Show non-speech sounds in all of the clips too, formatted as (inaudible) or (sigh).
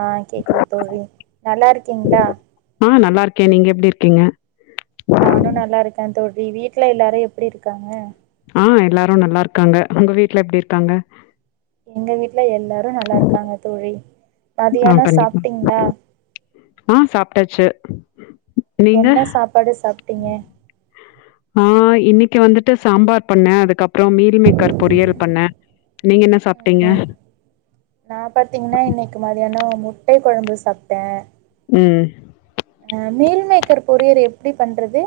ஆஹ் கேக்குது தோழி நல்லாருக்கீங்களா ஆஹ் நல்லா இருக்கே நீங்க எப்டி இருக்கீங்க நானு நல்லா இருக்கே தோழி வீட்ல எல்லாரு எப்டி இருக்காங்க ஆஹ் எல்லாரு நல்லா இருக்காங்க உங்க வீட்டுல எப்டி இருக்காங்க எங்க வீட்டுல எல்லாரு நல்லா இருக்காங்க தோழி ஆஹ் மதியானோ கண்டிப்பா சாப்ட்டீங்களா ஆஹ் சாப்ட்டாச்சு நீங்க? என்ன சாப்பாடு சாப்ட்டீங்க ஆஹ் இன்னைக்கு வந்துட்டு சாம்பார் பண்ணே அதுக்கப்புறோ மீனு மேக்கர் பொரியல் பண்ணே உம் ஹும் நா பாத்தீங்கன்னா இன்னைக்கு மதியானோ முட்ட குழம்பு சாப்ட்டே உம் மீன் மேக்கர் பொறியல் எப்டி பண்றது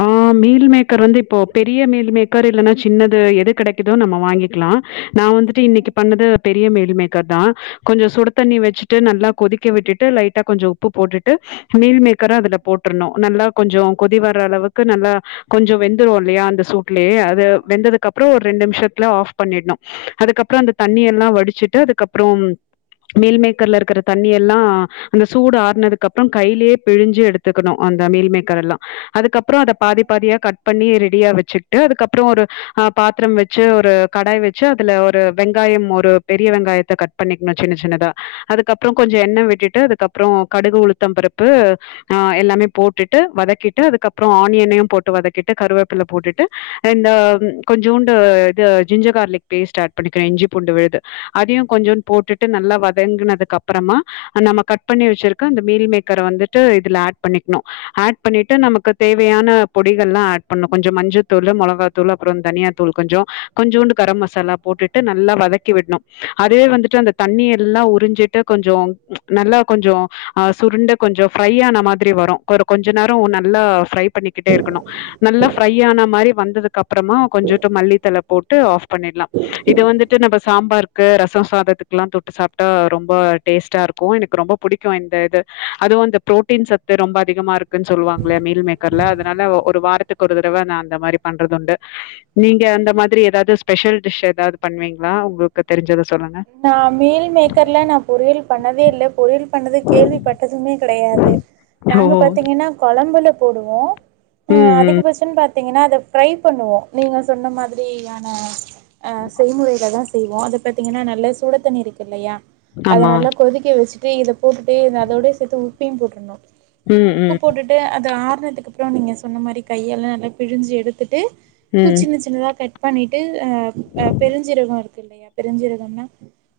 ஆ மீல் மேக்கர் வந்து இப்போ பெரிய மீல் மேக்கர் இல்லன்னா சின்னது எது கெடைக்குதோ நம்ம வாங்கிக்கலா நா வந்துட்டு இன்னைக்கு பண்ணது பெரிய மீல் மேக்கர் தா கொஞ்சோ சுடு தண்ணி வச்சிட்டு நல்லா கொதிக் க விட்டுட்டு லைட்டா கொஞ்சோ உப்பு போட்டுட்டு மீல் மேக்கரு அதுல போட்ரணு நல்லா கொஞ்சோ கொதி வர்ற அளவுக்கு நல்லா கொஞ்சோ வெந்துரு இல்லையா அந்த சூ ட்லயே அது வெந்ததுக்கு அப்புறோ ஒரு ரெண்டு நிமிஷத்துல ஆஃப் பண்ணிடணு அதுக்கப்றோ அந்த தண்ணி எல்லா வடிச்சுட்டு அதுக்கப்றோ மீல் மேக்கர்ல இருக்குற தண்ணி எல்லா அந்த சூடு ஆறுனதுக்கப்போ கையிலேயே பிழிஞ்சு எடுத்துக்கணு அந்த மீல் மேக் கரெல்லா அதுக்கப்றோ அத பாதி பாதியா கட் பண்ணி ரெடியா வச்சுட்டு அதுக்கப்றோ ஒரு ஆ பாத்திரம் வச்சு ஒரு கடாய் வச்சு அதுல ஒரு வெங்காயம் ஒரு பெரிய வெங்காயத்த கட் பண்ணிக்கணு சின்ன சின்னதா அதுக்கப்றோ கொஞ்சோ எண்ண விட்டுட்டு அதுக்கப்றோ கடுகு உளுத்தம் பருப்பு ஆ எல்லாமே போட்டுட் டு வதக்கிட்டு அதுக்கப்புறோ ஆனியனையு போட்டு வதக்கிட்டு கருவேப்பில போட்டுட்டு இந்த கொஞ்சோண்டு இது ஜிஞ்சர் கார்லிக் பேஸ்ட் ஆட் பண்ணிக்கனு இஞ்சி பூண்டு விழுது அதையும் கொஞ்சோனு போட்டுட்டு நல்லா வதங்குனதுக்கு அப்புறமா நம்ம கட் பண்ணி வச்சிருக்க அந்த மீல் மேக்கர வந்துட்டு இதுல ஆட் பண்ணிக்கணு ஆட் பண்ணிட்டு நமக்கு தேவையான பொடிகள்லா ஆட் பண்ணு கொஞ்சோ மஞ்சத்தூளு மொளகாத் தூளு அப்புறோ தனியா தூள் கொஞ்சோ கொஞ்சோண்டு கர மசாலா போட்டுட்டு நல்லா வதக்கி விடணு அதயே வந்துட்டு அந்த தண்ணி எல்லா உறிஞ்சிட்டு கொஞ்சோ நல்லா கொஞ்சோ ஆ சுருண்டு கொஞ்சோ ஃப்ரை ஆன மாதிரி வரு கொஞ்ச நேரோ நல்லா ஃப்ரை பண்ணிக்கிட்டே இருக்கணு நல்லா ஃப்ரை ஆன மாதிரி வந்ததுக்கு அப் புறமா கொஞ்சோட்டு மல்லித்தளை போட்டு ஆஃப் பண்ணிடலா இது வந்துட்டு நம்ம சாம்பார் க்கு ரசோ சாதத்துக்குலா தொட்டு சாப்ட்டா ரொம்ப டேஸ்ட்டா இருக்கு எனக்கு ரொம்ப புடிக்கு இந்த இது அதுவு அந்த ப்ரோட்டீன் சத்து ரொம்ப அதிகமாக இருக்கு ன்னு சொல்லுவாங்கள்லயா மீல் மேக்கர்ல அதனால ஒரு வாரத்துக்கு ஒரு தடவ நா அந்த மாரி பண்றது உண்டு நீங்க அந்த மாதிரி எதாவது ஸ்பெஷல் டிஷ் எதாவது பண்ணுவீங்களா உங்களு க்கு தெரிஞ்சத சொல்லுங்க ஆ மீல் மேக்கர்லா நா பொறியல் பண்ணதே இல்ல பண்ணது கேள்விப்பட்டதுமே கெடையாது ஓ நாங்க பாத்தீங்கன்னா கொழம்புல போடுவோ அ ம் ம் அதிகபட்சோ பாத்தீங்கன்னா அத ஃரை பண்ணுவோ நீங்க சொன்ன மாதிரியான ஆ செய்முறைல தா செய்வோ அத பாத் தீங்கன்னா நல்ல சூடத்தண்ணி இருக்குல்லையா அத ஆமா நல்லா கொதிக்க வச்சுட்டு இதுல போட்டுட்டு அதோட சேத்து உப்பும் போட்ரணு ஆ ம் உப்பு ம் போட்டுட்டு அது ஆறுனதுக்கு அப்புறோ நீங்க சொன்ன மாரி கையாலா நல்லா பிழிஞ்சு எடுத்துட்டு ம் சின்ன சின்னதா கட் பண்ணிட்டு அ பெருஞ்சீரகோ இருக்குல்லையா பெருஞ்சீரகம்னா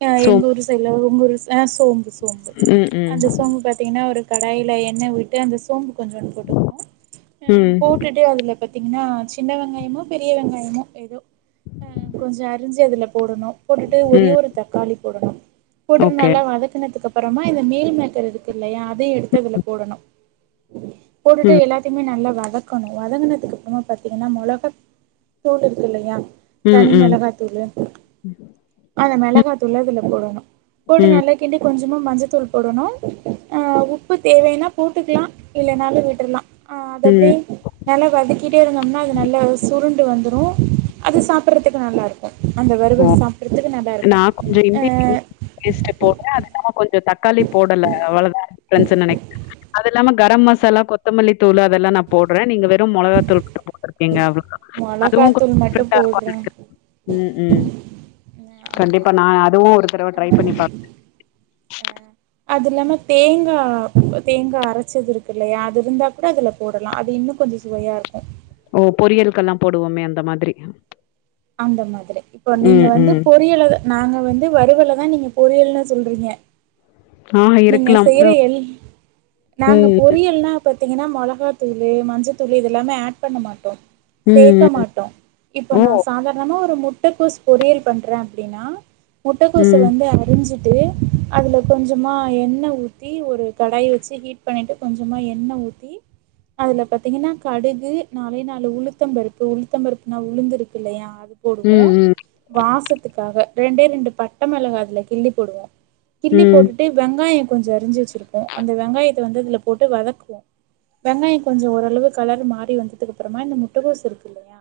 ஆ சோ எங்க ஊர்ல சைட்ல உங்க ஊரு ஆ சோம்பு சோம்பு ம் ம் அந்த சோம்பு பாத்தீங்கன்னா ஒரு கடாய்ல எண்ண விட்டு அந்த சோம்பு கொஞ்சோனு போட்டுக்கணு ம் போட்டுட்டு அதுல பாத்தீங்கன்னா சின்ன வெங்காயமோ பெரிய வெங்காயமோ எதோ கொஞ்சோ அரிஞ்சு அதுல போடணு போட்டுட்டு ஒரே ம் ஒரு தக்காளி போடணு போட்டுட்டு ஓகே நல்லா வதக்குனதுக்கு அப் புறமா இந்த மீல் மேக்கர் இருக்குல்லையா அதையு எடுத்து அதுல போடணு போட்டுட்டு ம் எல்லாத் துமே நல்லா வதக்கணு வதங்குனதுக்கு அப்புறமா பாத்தீங்கன்னா மெளகாத்தூள் இருக்குல்லையா ம் ம் தனி ம் மெளகாத்தூளு அந்த ம் மெளகாத்தூள இதுல போடணு போட்டு ம் நல்லா கிண்டி கொஞ்சமா மஞ்சத்தூள் போடணு உப்பு தேவைனா போட்டுக்கலா இல்லனாலு விட்டுர்லா ஆ அதெப்டி ம். நல்லா வதக்கிட்டே இருந்தோம்னா அது நல்லா சுருண்டு வந்துரும் அது சாப்புட்றதுக்கு நல்லா இருக்கு அந்த வறுவல் சாப்புட்றதுக்கு நல்லா நா கொஞ்ச இன்பிட்வின் ஈஸ்டு போட்டு அது இல்லாம கொஞ்சம் தக்காளி போடல அவ்வளதா நெனக்கிறே அது இல்லாம கரம் மசாலா கொத்தமல்லி தூளு அதெல்லா நா போட்றே நீங்க வெறும் மொளகா தூள் போட் (inaudible) கீங்க அவ்ள (inaudible) அதுவும் கொஞ் மொளகாத்தூள் மட்டு போடுறே (inaudible) உம் உம் ஆமா கண்டிப்பா நா அதுவு ஒரு தடவ ட்ரை பண்ணி பா அதில்லாம தேங்கா தேங்கா அரைச்சதிருக்கில்லையா அதிருந்தா கூட இதுல போடலா அது இன்னு கொஞ்ச சுவையா ருக்கு ஓ பொரியல்கெல்லாம் போடுவோமே அந்த மாதிரி அந்த மாதிரி இப்போ நீங்க ம், வந்து ம். பொரியலதா நாங்க வந்து வருவலதா நீங்க பொரியல்னு சொல்றீங்க ஆ நீங்க இருக்கலாம். செய்ற எல் நாங்க ம், பொரியல்னா பாத்தீங்னா மொளகா தூளு மஞ்ச தூளு இது எல்லாமே ஆட் பண்ண மாட்டோ ம், சேக்க ம். மாட்டோ இப்ப ஓ! நா சாதார்ணமா ஒரு முட்டகோஸ் பொரியல் பண்றே அப்டின்னா முட்டக்கோஸ்ஸ ம், வந்து அரிஞ்சிட்டு அதுல கொஞ்சமா எண்ணெ ஊத்தி ஒரு கடாய வச்சு ஹீட் பண்ணிட்டு கொஞ்சமா எண்ண ஊத்தி அதுல பாத்தீங்கன்னா கடுகு நாலே நாலு உளுத்தம்பருப்பு உளுத்தம்பருப்புன்னா உளுந்துருக்கில்லையா அது போடுவோ ம், ம், வாசத்துக்காக ரெண்டே ரெண்டு பட்ட மெளகா அதுல கிள்ளி போடுவோ கிள்ளி ம், போட்டுட்டு வெங்காய கொஞ்ச அரிஞ்சு வச்சிருப்போ அந்த வெங்காயத்த வந்து இதுல போட்டு வதக்குவோ வெங்காய கொஞ்ச ஓரளவு கலர் மாறி வந்ததுக்கப்பறமா இந்த முட்டக்கோஸ் இருக்கில்லையா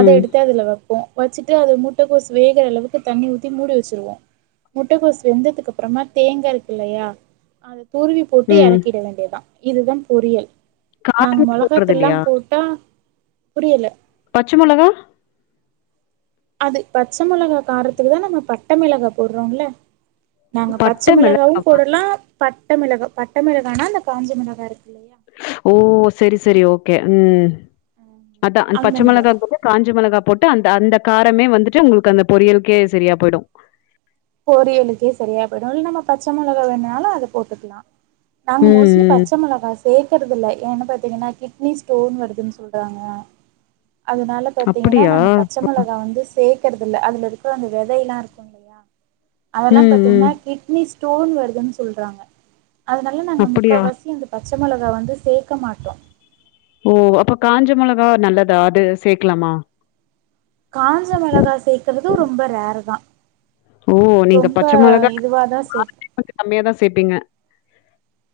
அத எடுத்து அதுல வப்போ வச்சுட்டு அது முட்டைக்கோஸ் வேகுற அளவுக்கு தண்ணி ஊத்தி மூடி வச்சிருவோ முட்டைக்கோஸ் வெந்ததுக்கப்பறமா தேங்கா இருக் க்கில்லையா அத துருவி போட்டு ம். எறக்கிட வேண்டியதா இதுதா பொரியல் நாங்க காரமே மொளகா போடுறது இல்லையா? தூள்லாம் போட்டா புரியல பச்ச மொளகா அது பச்ச மொளகா காரத்துக்கு தா நம்ம பட்ட மிளகா போடுறோம்ல நாங்க பச்ச பட்ட மிளகா. மிளகாவும் போடலா பட்ட மிளகா பட்ட மிளகானா அந்த காஞ்ச மிளகா இருக்கில்லையா ஓ செரி செரி ஓகே உம் அதா அந்த பச்ச மொளகா போட்டு காஞ்ச மிளகா போட்டு அந்த அந்த காரமே வந்துட்டு உங்களுக்கு அந்த பொரியலுக்கே சரியா போய்டு பொரியலுக்கே சரியா போயிடு இல்ல நம்ம பச்ச மொளகா வேணும்னாலு அத போட்டுக்கலா நாங்க ம், மோஸ்ட்லி ம். பச்ச மொளகா சேக்கறதில்ல ஏன்னு பாத்தீங்கன்னா கிட்னி ஸ்டோன் வருதுன்னு சொல்றாங்க அதனால பாத்தீங்கன்னா அப்படியா? நாங்க பச்ச மொளகா வந்து சேர்க்கறதில்ல அதுல ருக்க அந்த விதையெல்லா ருக்கு அதெல்லா ம், பாத்தீங்ன்னா ம். கிட்னி ஸ்டோன் வருதுன்னு சொல்றாங்க அதனால நாங்க அப்படியா? முக்காவாசி அந்த பச்ச மொளகா வந்து சேக்க மாட்டோ ஓ அப்ப காஞ்ச மொளகா நல்லதா அது சேக்கலாமா காஞ்ச மொளகா சேக்கறது ரொம்ப ரேர் தா ஓ நீங்க ரொம்ப பச்ச மொளகா (inaudible) இதுவாதா சேப்போ காரதுக்கு கம்மியா தா சேப்பீங்க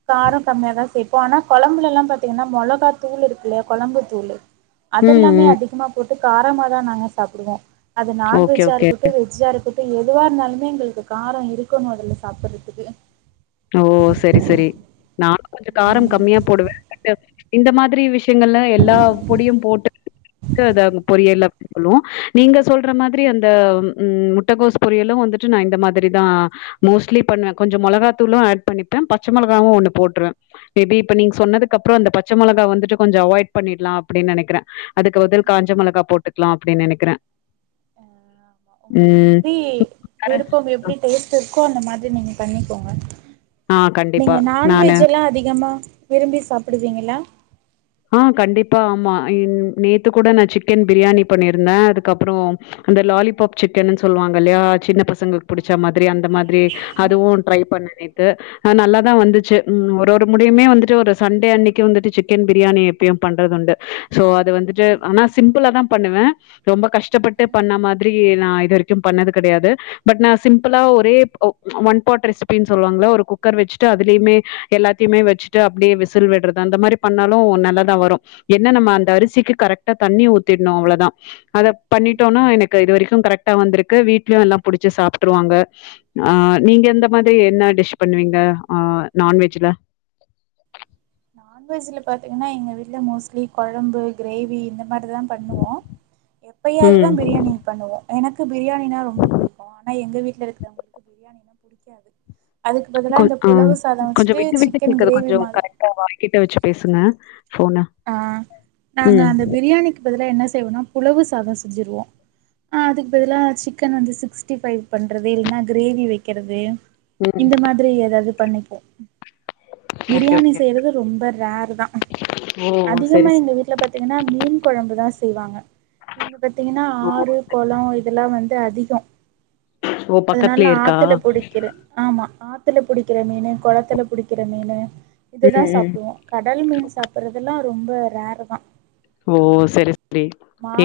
காரம் கம்மியா தா சேப்போ ஆனா கொழம்புலல்லா பாத்தீங்கன்னா மொளகா தூள் இருக்கில்லையா கொழம்பு தூள்ளு ம், அதெல்லாமே ம். அதிகமா போட்டு காரமா தா நாங்க சாப்டுவோ அது ஓகே, நான்வெஜ்ஜா ஓகே. இருக்கட்டு வெஜ்ஜா இருக்கட்டு இப்ப எதுவா இருந்தாலுமே எங்களுக்கு காரம் இருக்கனு அதுல சாப்புட்றதுக்கு ஓ செரி செரி நா கொஞ்ச காரம் கம்மியா போடுவே (inaudible) இந்த மாதிரி விஷயங்கள்லா எல்லா பொடியும் போட்டு (inaudible) அங்க அத பொரியல்ல ளு நீங்க சொல்ற மாத்ரி அந்த உம் முட்டகோஸ் பொரியலு வந்துட்டு நா இந்த மாதிரிதா மோஸ்ட்லி பண்வே கொஞ்ச மொளகா தூளு ஏட் பண்ணிப்பே பச்ச மொளகாவு ஒன்னு போட்ருவே மேபி இப்ப நீங் சொன்னதுக்கப்றோ அந்த பச்ச மொளகா வந்துட்டு கொஞ்ச அவாய்ட் பண்ணீட்லா அப்டின் நெனைக்கறே அதுக்கு பதில் காஞ்ச மொளகா போட்டுக்லா அப்டின் நெனைக்கறே ஆ ஆமா உங்ளுக் எப்டி வேற விருப்பம் எப்டி டேஸ்ட் இருக்கோ அந்த மாதிரி நீங்க பண்ணிக்கோங்க ஆ கண்டிப்பா. நீங்க நானு நான்வெஜ் எல்லா அதிகமா விரும்பி சாப்டுவீங்களா ஆ கண்டிப்பா ஆமா ன் நேத்து கூட நா சிக்கன் பிரியாணி பண்ணியிருந்தே அதுக்கப்பறோ அந்த லாலிபப் சிக்கன்னு சொல்வாங்கல்யா சின்ன பச ங்களுக் புடிச்ச மாதிரி அந்த மாதிரி அதுவு ட்ரை பண்ணே நேத் து அது நல்லாதா வந்துச்சு ம் ஒரு ஒரு முடையுமே வந்துட்டு ஒரு சண்டே அன்னைக்கி வந்துட்டு சிக்கன் பிரியாணி எப்பயு பண்றதுண்டு சோ அது வந்துட்டு ஆனா சிம்பிளா தா பண்ணுவே ரொம்ப கஷ் டப்பட்டு பண்ண மாதிரி நா இது வரைக்கு பண்ணது கெடையாது பட் நா சிம்பிளா ஒரே ப் ஓ ஒன் பாட் ரெசிப் பின் சொல்வாங்கல்ல ஒரு குக்கர் வெச்சுட்டு அதுலைமே எல்லாத்தையுமே வெச்சுட்டு அப்டே விசில் விட்றது அந்த மாரி பண்ணாலு நல்லாதா வரு என்ன நம்ம அந்த அரிசிக்கு கரெக்ட்டா தண்ணி ஊத்திட்ணு அவ்ள தா அத பண்ணிட்டோனா எனக்கு இது வரைக்கு கரெக்ட்டா வந்திருக்கு வீட்லயு எல்லா புடிச்சி சாப்ட்ருவாங்க ஆ நீங்க இந்த மாதிரி என்ன டிஷ் பண்ணுவீங்க ஆ நான்வெஜ்ஜுல நான்வெஜ்ஜுல பாத்தீங்கன்னா எங்க வீட்ல மோஸ்ட்லி கொழம்பு, க்ரேவி இந்த மாரி தா பண்ணுவோ எப்பையாவ்து தா ம் பிரியாணி பண்ணுவோ எனக்கு பிரியாணினா ரொம்ப புடிக்கு ஆனா எங்க வீட்ல இருக்கறவங்களுக்கு பிரியாணினா புடிக்காது அதுக்கு பதிலா கொ இந்த ஆ புலவு சாதோ வச்சிட்டு சிக்கன் க்ரேவி மாதிரி (inaudible) வாய்க்கிட்ட வெச்சு பேசுங்க ஃபோன ஆ நாங்க ம் அந்த பிரியாணிக்கு பதிலா என்ன செய்வோனா புலவு சாதோ செஞ்சிருவோ ஆ அதுக் பதிலா சிக்கன் வந்து சிக்ஸ்ட்டி ஃபைவ் பண்றது இல்லனா க்ரேவி வெக்கறது ம் இந்த மாதிரி எதாவ்து பண்ணிப்போ ஓகே பிரியாணி ஓகே செய்யறது ரொம்ப ரேரு தா ஓ அதிகமா செரி எங்க செரி வீட்ல பாத் தீங்கன்னா மீன் கொழம்பு தா செய்வாங்க இங்க பாத்தீங்கன்னா ஓ ஆறு, சரி, கொளோ சரி. இதெல்லா வந் ட்டு அதிகோ ஓ அதுனால பக்கத்துலயே இருக்கா ஆத்துல புடிக்கிற ஆமா ஆத்துல புடிக்கிற மீனு கொளத்துல புடிக்கிற மீனு இது தா ம் ம் சாப்டுவோ கடல் மீன் சாப்பட்றதெல்லா ரொம்ப ரேரு தா ஓ செரி செரி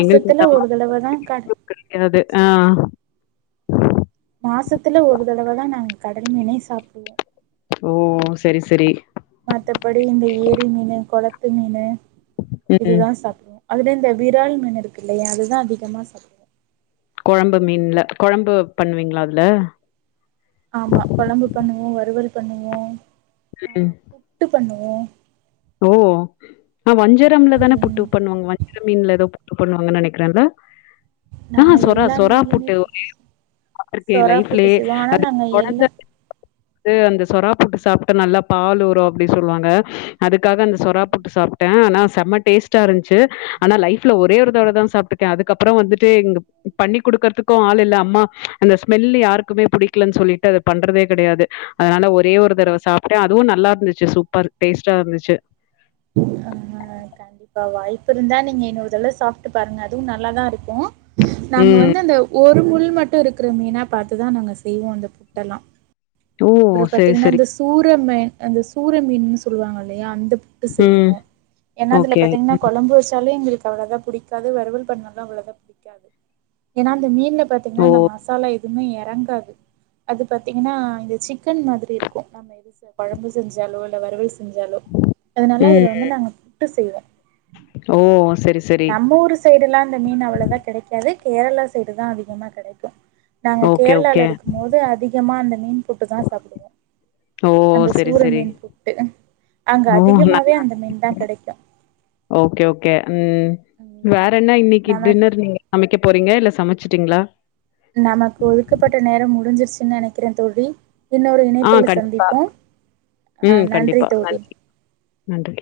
எங்கள்க் இருந்தாலு ஒரு தடவ தா கட (inaudible) கிறது ஆ சொல்லுங்க மாசத்துல ஒரு தடவ தா நாங்க கடல் மீனே சாப்டுவோ ஓ செரி செரி மத்தபடி இந்த ஏரி மீனு கொளத்து மீனு ம். இதுதா சாப்டுவோ அதுலயு இந்த விரால் மீன் இருக்கில்லயா அதுதா அதிகமாக சாப்டு கொழம்பு மீன்ல கொழம்பு பண்வீங்களா அதுல ஆமா கொழம்பு பண்ணுவோ வறுவல் பண்ணுவோ ஆ ம் புட்டு பண்ணுவோ ஓ ஆ வஞ்சரம்ல தான புட்டு ம் பண்ணுவாங்க வஞ்சரம் மீன்ல எதோ புட்டு பண்ணுவாங்கன் நெனைக்கறே இல்ல ஆ நாங்க சொறா எல்லா மீனிலுமே சொறாப்புட்டு புட்டு ஐயயோ செய் பாத்துருக்கே எ சொறா புட்டு லைஃப்லயே செய்வோ ஆனா அது நாங்க கொழந்த எல்லா பெத்த (inaudible) து அந்த சொறாப்புட்டு சாப்ட்டா நல்லா பால் ஊறு அப்டி சொல்வாங்க அதுக்காக அந்த சொறாப்புட்டு சாப்ட்டே ஆனா செம்ம டேஸ்ட் ஸ்ட்டா இருந்துச்சி அனா லைஃப்ல ஒரே ஒரு தடவ தா சாப்ட்ருக்க அதுக்கப்பறோ வந்துட்டு இங்க பண்ணி குடுக்கறதுக்கு ஆள் இல்ல அம்மா அந்த ஸ்மெல்லு யாருக்குமே புடிக்கலன்னு சொல்லிட்டு அத பண்றதே கெடையாது அதனால ஒரே ஒரு தரவ சாப்ட்ட அதுவு நல்லா இருந்துச்சி சூப்பர் டேஸ்ட்டா இருந்துச்சு ஆ கண்டிப்பா வாய்ப்பு இருந்தா நீங்க இன்னொரு தலவ சாப்ட்டு பாருங்க அதுவு நல்லாதா இருக்கு நாங்க ம் வந்து அந்த ஒரு முள் மட்டு இருக்கற மீனா பாத்துதா நாங்க செய்வோ அந்த புட்டல்லா ஓ அப்பறோ செரி பாத்திங்ன்னா செரி அந்த சூர மே அந்த சூர மீனுன் சொல்லுவாங்க இல்லயா அந்த ட்டு ம் செய்வோ ஏன்னா அதுல ஓகே பாத்திங்கன்னா கொழம்பு வச்சாலே எங்களுக்கு அவ்வளவுவா புடிக்காது வறுவல் பண்ணணா அவ்வளவா பிடிக்காது எனா அந்த மீன்ல ஓ பாத்திங்கன்னா அந்த மாச மசால எதுமே எறங்காது அது பாத்திங்கனா இது சிக்கன் மாதிரி இருக்கு கொழம்பு செஞ்சாலோ இல்ல வறுவல் செஞ்சாலே அதனால அதுல ம் வந்து நாங்க புட்டு செய்வே ஓ செரி செரி நம்ம ஊர் சைடெல்லா இந்த மீன் அவ்ளவா கெடைக்காது கேரளா சைடு தா அதிகமா கெடைக்கு நாங்க ஓகே ஓகே கேரளால இருக்கும்போது அதிகமா அந்த மீன் புட்டு தா சாப்புடுவோ ஓ அந்த செரி சூற செரி மீன் புட்டு அங்க ஓ நல் அதிகமாவே அந்த மீன் தா கெடைக்கு ஓகே ஓகே ம் வேற ம் என்ன இன்னிக்கு நமக் டின்னர் நீங்க சமைக்க போறிங்க இல்ல சமச்சிட்டிங்களா நமக்கு ஒதுக்கப்பட்ட நேரம் முடிஞ்சிர்ச்சின்னு நெனைக்கறே தோழி இன்னோரு ஆ இணைப்புல கண்டிப்பா. சந்திப்போ அ ம் நன்றி கண்டிப்பா. தோழி நன்றி, நன்றி